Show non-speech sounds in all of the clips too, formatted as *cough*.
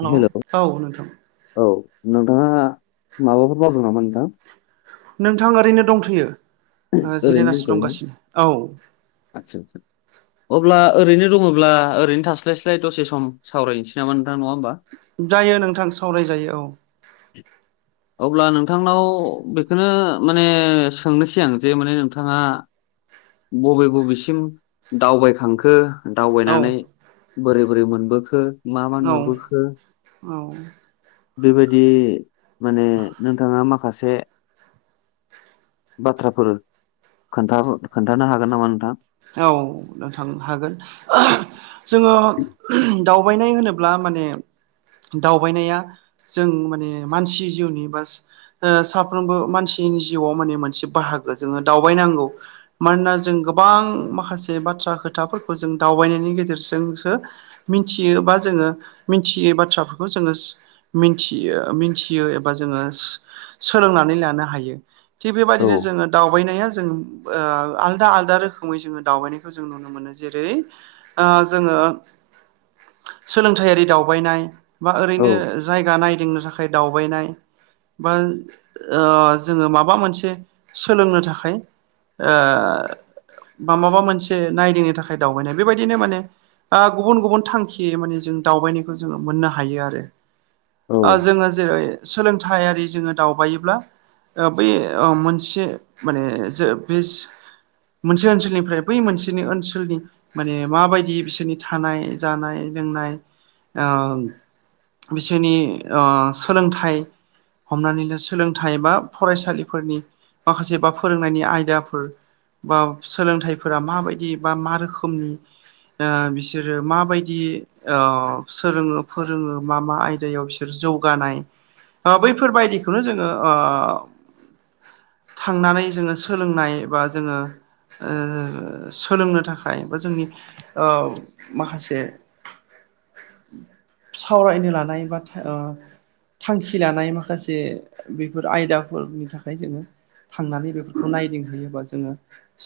Hello hello औ नोंथां औ नोंथाङा माबाफोर मावदों नामा नोंथां नोंथां ओरैनो दंथ'यो जिरायनासो दंगासिनो औ दे आतसा अब्ला ओरैनो दङब्ला ओरैनो थास्लायस्लाय दसे सम सावरायनोसै नामा नोंथां नङा होमबा जायो नोंथां सावरायजायो औ अब्ला नोंथांनाव बेखौनो माने सोंनोसै आं जे माने नोंथाङा बबे बबेसिम दावबायखांखो दावबायनानै औ बोरै बोरै मोनबोखो मा मा औ नुबोखो औ बेबायदि माने नोंथाङा माखासे बाथ्राफोर खोनथा खोन्थानो हागोन नामा नोंथां औ नोंथां हागोन जोङो दावबायनाय होनोब्ला माने दावबायनाया जों माने मानसि जिउनि बा साफ्रोमबो मानसिनि जिउआव माने मोनसे बाहागो जोङो दावबायनांगौ मानोना जों गोबां माखासे बाथ्रा खोथाफोरखौ जों दावबायनायनि गेजेरजोंसो मिथियो बा जोङो मिथियै बाथ्राफोरखौ जोङो मिथियो मिथियो एबा जोङो सोलोंनानै लानो हायो थिग औ बेबायदिनो जोङो दावबायनाया जों आलदा आलदा रोखोम रोखोमै जोङो दावबायनायखौ जों नुनो मोनो जेरै जोङो सोलोंथायाइारि दावबायनाय बा औ ओरैनो जायगा नायदिंनो थाखाय दावबायनाय बा जोङो माबा मोनसे सोलोंनो थाखाय बा माबा मोनसे नायदिंनो थाखाय दावबायनाय बेबायदिनो माने गुबुन गुबुन थांखि माने जों दावबायनायखौ जोङो मोननो हायो आरो औ जोङो जेरै सोलोंथाइारि जोङो दावबायोब्ला बै मोनसे माने जो बेस मोनसे ओनसोलनिफ्राय बै मोनसेनि ओनसोलनि माने माबायदि बिसोरनि थानाय जानाय लोंनाय बिसोरनि सोलोंथाइ हमनानैनो सोलोंथाइ बा फरायसालिफोरनि माखासे बा फोरोंनायनि आयदाफोर बा सोलोंथाइफोरा माबायदि बा मा रोखोमनि बिसोरो माबायदि सोलोङो फोरोङो मा मा आयदायाव बिसोर जौगानाय बैफोरबायदिखौनो जोङो थांनानै जोङो सोलोंनाय बा जोङो सोलोंनो थाखाय बा जोंनि माखासे *inaudible* सावरायनो लानाय बा ओ थांखि लानाय माखासे बेफोर आयदाफोरनि थाखाय जोङो थांनानै बेफोरखौ नायदिंहोयोबा जोङो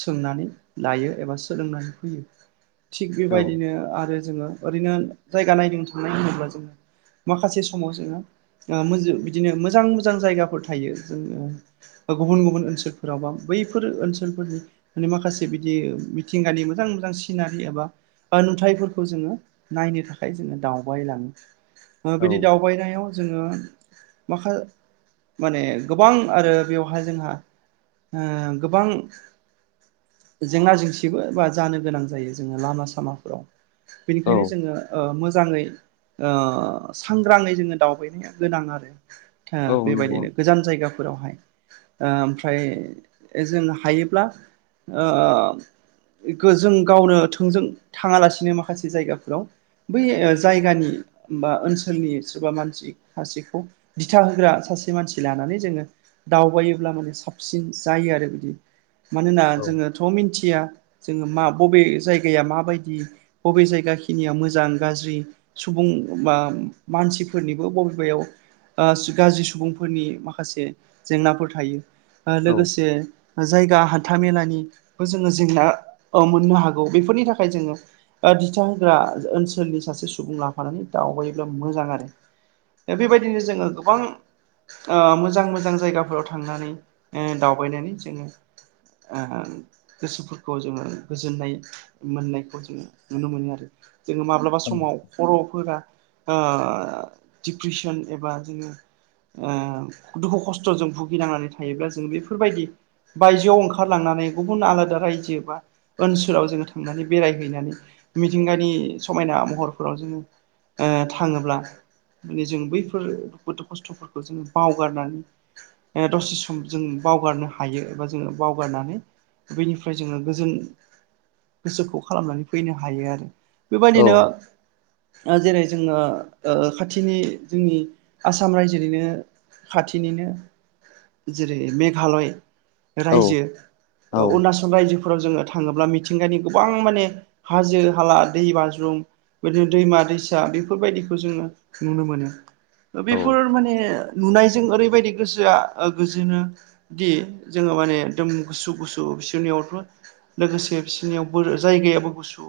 सोंनानै लायो एबा सोलोंनानै फैयो थिग औ बेबायदिनो आरो जोङो ओरैनो जायगा नायदिंनो थांनाय होनोब्ला जोङो माखासे समाव जोङोो बिदिनो मोजां मोजां जायगाफोर थायो जोङो ब गुबुन गुबुन ओनसोलफोराव बा बैफोर ओनसोल ओनसोलफोरनि माने माखासे बिदि मिथिंगानि मोजां मोजां सिनारि एबा नुथायाइफोरखौ जोङो नायनो थाखाय जोङो दावबायलाङो बिदि औ दावबायनायाव जोङो माखा माने गोबां आरो बेवहाय जोंहा ओ गोबां जेंना जेंसिबो बा जानो गोनां जायो जोङो लामा सामाफोराव औ बेनिखायनो जोङो मोजाङै सांग्राङै जोङो दावबायनाया गोनां आरो औ नंगौ बेबायदिनो गोजान जायगाफोरावहाय ओमफ्राय जों हायो ब्ला ओ बेखौ‌ जों गावनो थोंजों थाङालासिनो माखासे जायगाफोराव बै जायगानि बा ओनसोलनि सोरबा मानसि सासेखौ दिथा होग्रा सासे मानसि लानानै जोङो दावबायोब्ला माने साबसिन जायो आरो बिदि मानोना औ जोङोथ' मिथिया जोङो मा बबे जायगाया माबायदि बबे जायगा खिनिया मोजां गाज्रि सुबुं बा मानसिफोरनिबो बबेबायाव ओ गाज्रि सुबुंफोरनि माखासे जेंनाफोर थायो। ओ औ लोगोसे जायगा हान्था मेलानिबो जोङो जेंना मोननो हागौ बेफोरनि थाखाय जोङो दिथा होग्रा ओनसोलनि सासे सुबुं लाफानानै दावबायोब्ला मोजां आरो। दा बेबायदिनो जोङो गोबां ओ मोजां मोजां जायगाफोराव थांनानै दावबायनानै जोङो ओ गोसोफोरखौ जोङो गोजोननाय मोननायखौ जोङो नुनो मोनो आरो जोङो माब्ला माबा औ समाव खर'फोरा ओ दिप्रेसन एबा जोङो ओ दुखु खस्थ'जों भुगिनांनानै थायोब्ला जों बेफोरबायदि बायजोआव ओं ओखारलांनानै गुबुन आलादा रायजो बा ओनसोलाव जोङो थांनानै बेरायहैनानै मिथिंगानि समायना महरफोराव जोङो ओ थाङोब्ला माने जों बैफोर दुखु खस्थ'फोरखौ जोङो बावगारनानै ओ दसे सम जों बावगारनो हायो एबा जोङो बावगारनानै बेनिफ्राय जोङो गोजोन गोसोखौ खालामनानै फैनो हायो आरो बेबायदिनो जेरै जोङो ओ खाथिनि जोंनि आसाम रायजोनिनो खाथिनिनो जेरै मेघालय औ रायजो औ अरुणाचल रायजो फोराव जोङो थाङोब्ला मिथिंगानि गोबां माने हाजो हाला दै बाज्रुम बिदिनो दैमा दैसा बेफोरबायदिखौ जोङो नुनो मोनो। बेफोर औ माने नुनायजों ओरैबायाददि गोसोआ गोजोनो दि जोङो माने एकदम गुसु गुसु बिसोरनियावथ' लोगोसे बिसनियाव बोर जायगायाबो गुसु।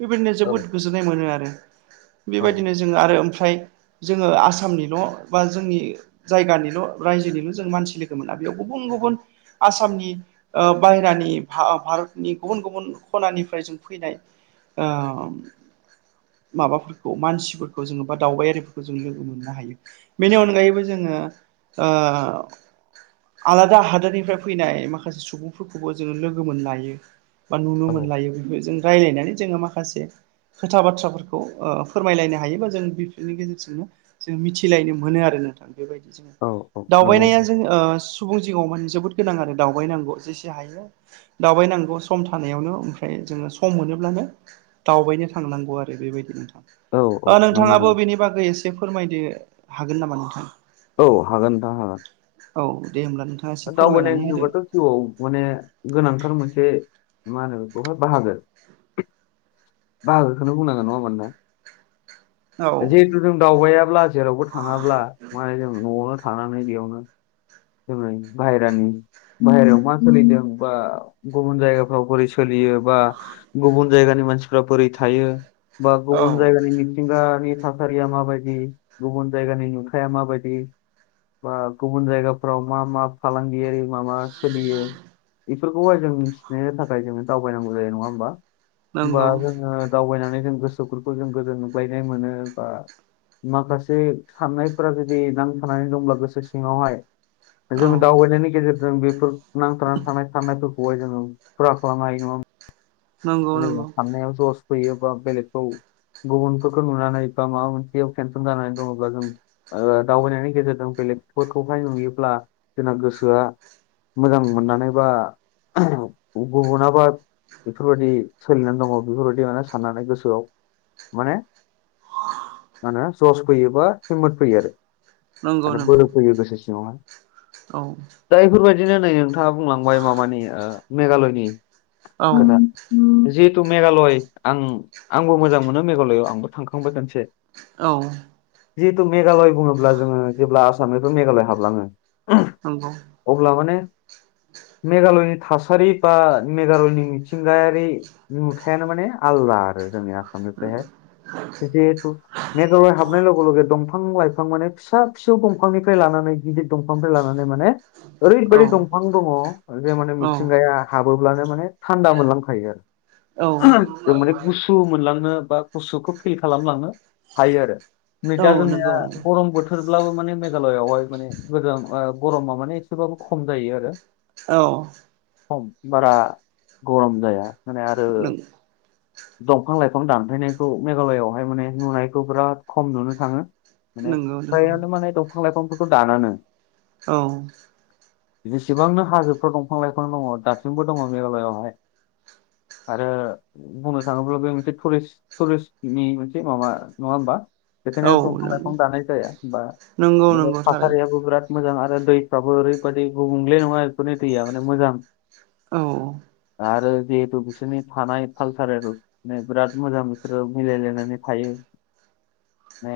बेबायदिनो जोबोद गोजोननाय मोनो आरो बेबायदिनो जोंङो आरो ओमफ्राय जोंङो आसामनिल' बा जोंनि जायगानिल' रायजोनिल' जों मानसि लोगोमोना बेयाव गुबुन गुबुन आसामनि बाहेरानि भारतनि गुबुन गुबुन खनानिफ्राय जों फैनाय ओम माबाफोरखौ मानसिफोरखौ जोङो बा दावबायारिफोरखौ जों लोगो मोननो हायो। बेनि अनगायैबो जोंङो ओ आलादा हादोरनि निफ्राय फैनाय माखासे सुबुंफोरखौबो जोंङो लोगो मोनलायो बा औ नुनो मोनलायो बेखौ जों रायज्लायनानै जोंङो माखासे खोथा बाथ्राफोरखौ फोरमायलायनो हायो बा जों बिफोरलनि गेजेरजोंनो जों मिथिलायनो मोनो आरो नोंथां। बेबायदि जोंङो औ औ नंगौ दावबायनाया जों सुबुं जिगाङाव माने जोबोद गोनां आरो दावबायनांगौ जेसे हायो दावबायनांगौ सम थानायावनो ओमफ्राय जोंङो सम मोनोब्लानो दावबायनो थांनांगौ आरो बेबायदि औ औ ओ नोंथाङाबो नंगौ बेनि बागै एसे फोरमायनो हागोन नामा नोंथां? औ हागोन नोंथां हागोन। औ दे होमब्ला नोंथाङा एसे दावबायनाय फोरमायनानै होदो होनबाथ' जिउआव माने गोनांथार मोनसे मा होनो बेवहाय बाहागो बाहागोखौनो बुंनांगोन नङा होनबा नोंथां? औ जे जों दावबायाब्ला जेरावबो थाङाब्ला माने जों न'आवनो थानानै बेयावनो *unintelligible* बाहेरानि बाहेरायाव मा सोलिदों बा गुबुन जायगाफ्राव बोरै सोलियो बा गुबुन जायगानि मानसिफ्रा बोरै थायो बा औ गुबुन जायगानि मिथिंगानि थासारिया माबायदि गुबुन जायगानि नुथाया माबायदि बा गुबुन जायगाफ्राव मा मा फालांगियारि मा मा सोलियो बेफोरखौहाय जों मिथिनो थाखाय जोंङो दावबायनांगौ जायो नङा होमबा? होमबा नंगौ जोङो दावबायनानै जों गोसोफोरखौ जों गोजोनग्लायनाय मोनो बा माखासे साननायफोरा जुदि नांथानानै दंब्ला गोसो सिङावहाय औ जों दावबाय नाय गेजेरजों बेफोर नांथारनानै थानाय साननायफोरखौहाय जोंङो फुरा खालामनो हायो नंङा नंगौ नंगौ सानायाव जस फैयो बा बेलेकखौ गुबुनफोरखौ नुनानै बा माबा मोनसेयाव टेनसन जानानै दंङोबा जों दावबायनायनि गेजेरजों बेलेगफोरखौहाय नुयोब्ला जोंना गोसोआ मोजां मोननानै बा गुबुनाबा बेफोरबायदि सोलिनानै दंङो बेफोरबायदि माने साननानै गोसोआव माने मा होनो जस फैयोबा हिमत फैयो आरो। नंगौ आरो नंगौ बोलो गोसो सिंङावहाय औ दा बेफोरबायदिनो नै नोंथांङा बुंलांबाय माबानि मेघालयनि औ खोथा जिहेतु मेघालय आं आंबो मोजां मोनो मेघालआव आंबो थांखांबाय खोनसे औ जिहेथु मेघालय बुंङोब्ला जोंङो जेब्ला आसामनिथ' मेघालय हाबलाङो नंगौ अब्ला माने मेघालयनि थासारि बा मेघालयनि मिथिं थिंगायारि नुथायानो माने आलदा आरो जोंनिया जिहेतु मेघालय हाबनाय लोगो लोगोे दंफां लाइफां माने फिसा फिसौ दंफांनिफ्राय लानानै गिदिर दंफांनिफ्राय लानानै माने औ ओरैबायदि दंफां दंङो ओरै माने औ मिथिंगाया हाबोब्लानो माने थायो आरो औ जों माने गुसु मोनलांनो बा गुुसुखौ फिल खालामांनो हायो आरो नै दा औ जोंनिया नंगौ नंगौ गरम बो थोरब्लाबो माने मेघालयावहाय माने गोजान गरमा माने एसेबाबो खम जायो आरो। औ खम बारा गरम जाया माने आरो नंगौ दंफां लाइफां दानफायनायखौ मेघालयावहाय माने नुनायखौ बिराद खम नुनो थाङो। माने नंगौ फ्रायानो माने दंफां लाइफांफोरखौ दानानानै औ जिसिबांनो हाजोफ्राव दंफां लाइफां दङ दासिमबो दङ मेघालयावहाय आरो बुंनो थाङोब्ला बे मोनसे टुरिस्ट टुरिस्टनि मोनसे माबा नङा होमबा? बिखायनो दंफां नंगौ लाइफां दानाय जाया बा नंगौ माने नंगौ थारैनो थासारियाबो बिराद मोजां आरो दैफ्राबो ओरैबायादि गुबुंले नङा एफोरनि दैया माने मोजां औ आरो जिहेतु बिसिनि थानाय कालसारेलनो बिराद मोजां बिसोरो मिलायलायनानै थायो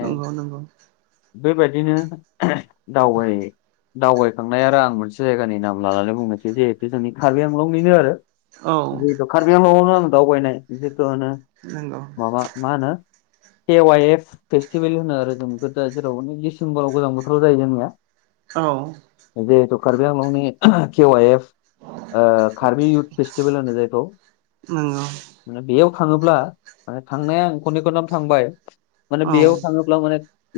नंगौ नंगौ बैबायदिनो दावबाय दावबायखांनाय आरो आं मोनसे जायगानि नाम लानानै बुंनोसै जिहेथु जोंनि कार्बि आंलंनिनो आरो औ जिथु कारबि आंलंआवनो आं दावबानाय जिथु होनो नंगौ माबा मा होनो के वाइ एफ फेस्टिभेल होनो आरो जों बेफोर दा जेराव माने दिसेम्बराव गोजां बोथोराव जायो जोंनिया औ जिहेतु कार्बि आंलंनि K Y F Karbi youth festival होनो जायखौ नंगौ माने बेयाव थाङोब्ला माने थांनाया आं खननै खनथाम थांबाय माने औ बेयाव थाङो ब्ला माने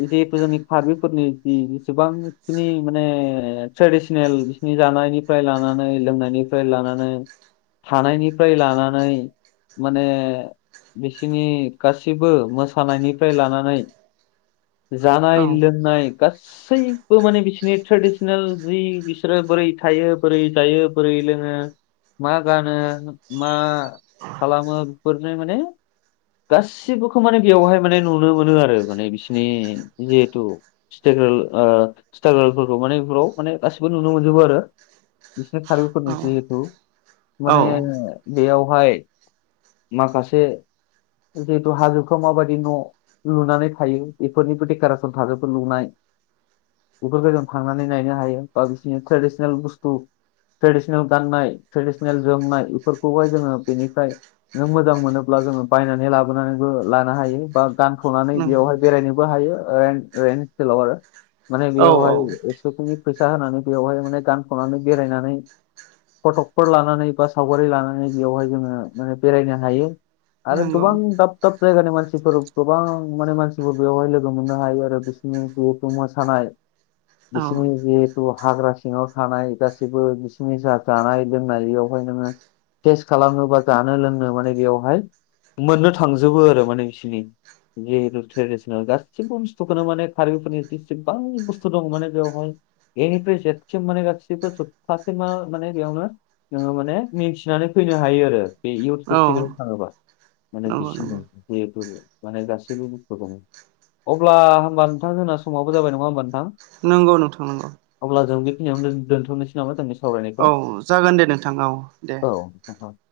जिहेथु जोंनि कार्बिफोरनि जि जसेबांखिनि माने ट्रेडिसनेल नि जानायनिफ्राय लानानै लोंनायनिफ्राय लानानै थानायनिफ्राय लाना नै माने बिसिनि गासिबो मोसानायनिफ्राय लानानै औ जानाय लोंनाय गा सैबो माने बिसोरनि ट्रेडिसनेल जि बिसोरो बोरै थायो बोरै जायो बोरै लोङो मा गानो मा खालामो बेफोरनो माने गासिबोखौ माने बेवहाय माने नुनो मोनो आरो माने बिसिनि जिहेथु स्टेगोल ओ स्ट्रागोलफोरखौ माने बेफोराव माने गासिबो नुनो मोनजोबो आरो बिसोर कारबिफोरनि जिहेथु औ माने बेयाव बेवहाय माखासे जिहेतु हाजोफ्राव माबायदि न' लुनानै थायो बेफोरनिबो डेक'रेसन थाजोबो लुनाय बेफोरखौ जों थांनानै नायनो हायो बा बिसोरनि ट्रेडिसनेल बुस्थु ट्रेडिसनेल गाननाय ट्रेडिसनेल जोमनाय बेफोरखौहाय जोङो बेनिफ्राय नों मोजां मोनोब्ला जोङो बायनानै लाबोनानैबो लानो हायो बा गान थ'नानै नंगौ बेयावहाय बेरायनोबो हायो रेन्ट रेन्ट स्ताइलाव आरो माने औ बेयावहाय स'सोनि फैसा होनानै बेवहाय माने गानथ'नानै बेरायनानै फटकफोर लानानै बा सावगारि लानानै बेयावहाय जोङो माने बेरायनो हायो आरो गोबां नंगौ दाब दाब जायगानि मानसिफोर गोबां माने मानसिफोर बेवहाय लोगो मोननो हायो आरो *unintelligible* मोसानाय बिसिनि औ जिहेतु हाग्रा सिङाव थानाय गासैबो बिसिनि जा जानाय लोननायाव *unintelligible* खालामनो बा जानो लोंनो माने बेयावहाय मोननो थांजोबो आरो माने बिसनि जिहेतु ट्रेडिसनेल गासिबो बुस्थुखौनो माने कारबिफोरनि जसेबां बुस्थु दङ माने बेवहाय ए निफ्राय जेथसिम माने गासिबो सप्थासे मा माने बेयावनो ङो माने मिथिनानै फैनो हायो आरो बे इयउथ औ फेस्टिभेल थाङोबा माने नंगौ बिसिनि नंगौ जिहेथु माने गासैबो बसथुखौनो अब्ला होमबा नोंथां जोंना समावबो जाबाय नङा होमबा नोंथां नंगौ नोंथां नगौ अब्ला जों बेखिनियावनो दोनथ'नोसै नामा जोंनि सावरायनायखौ? औ जागोन दे नोंथां औ दे *unintelligible*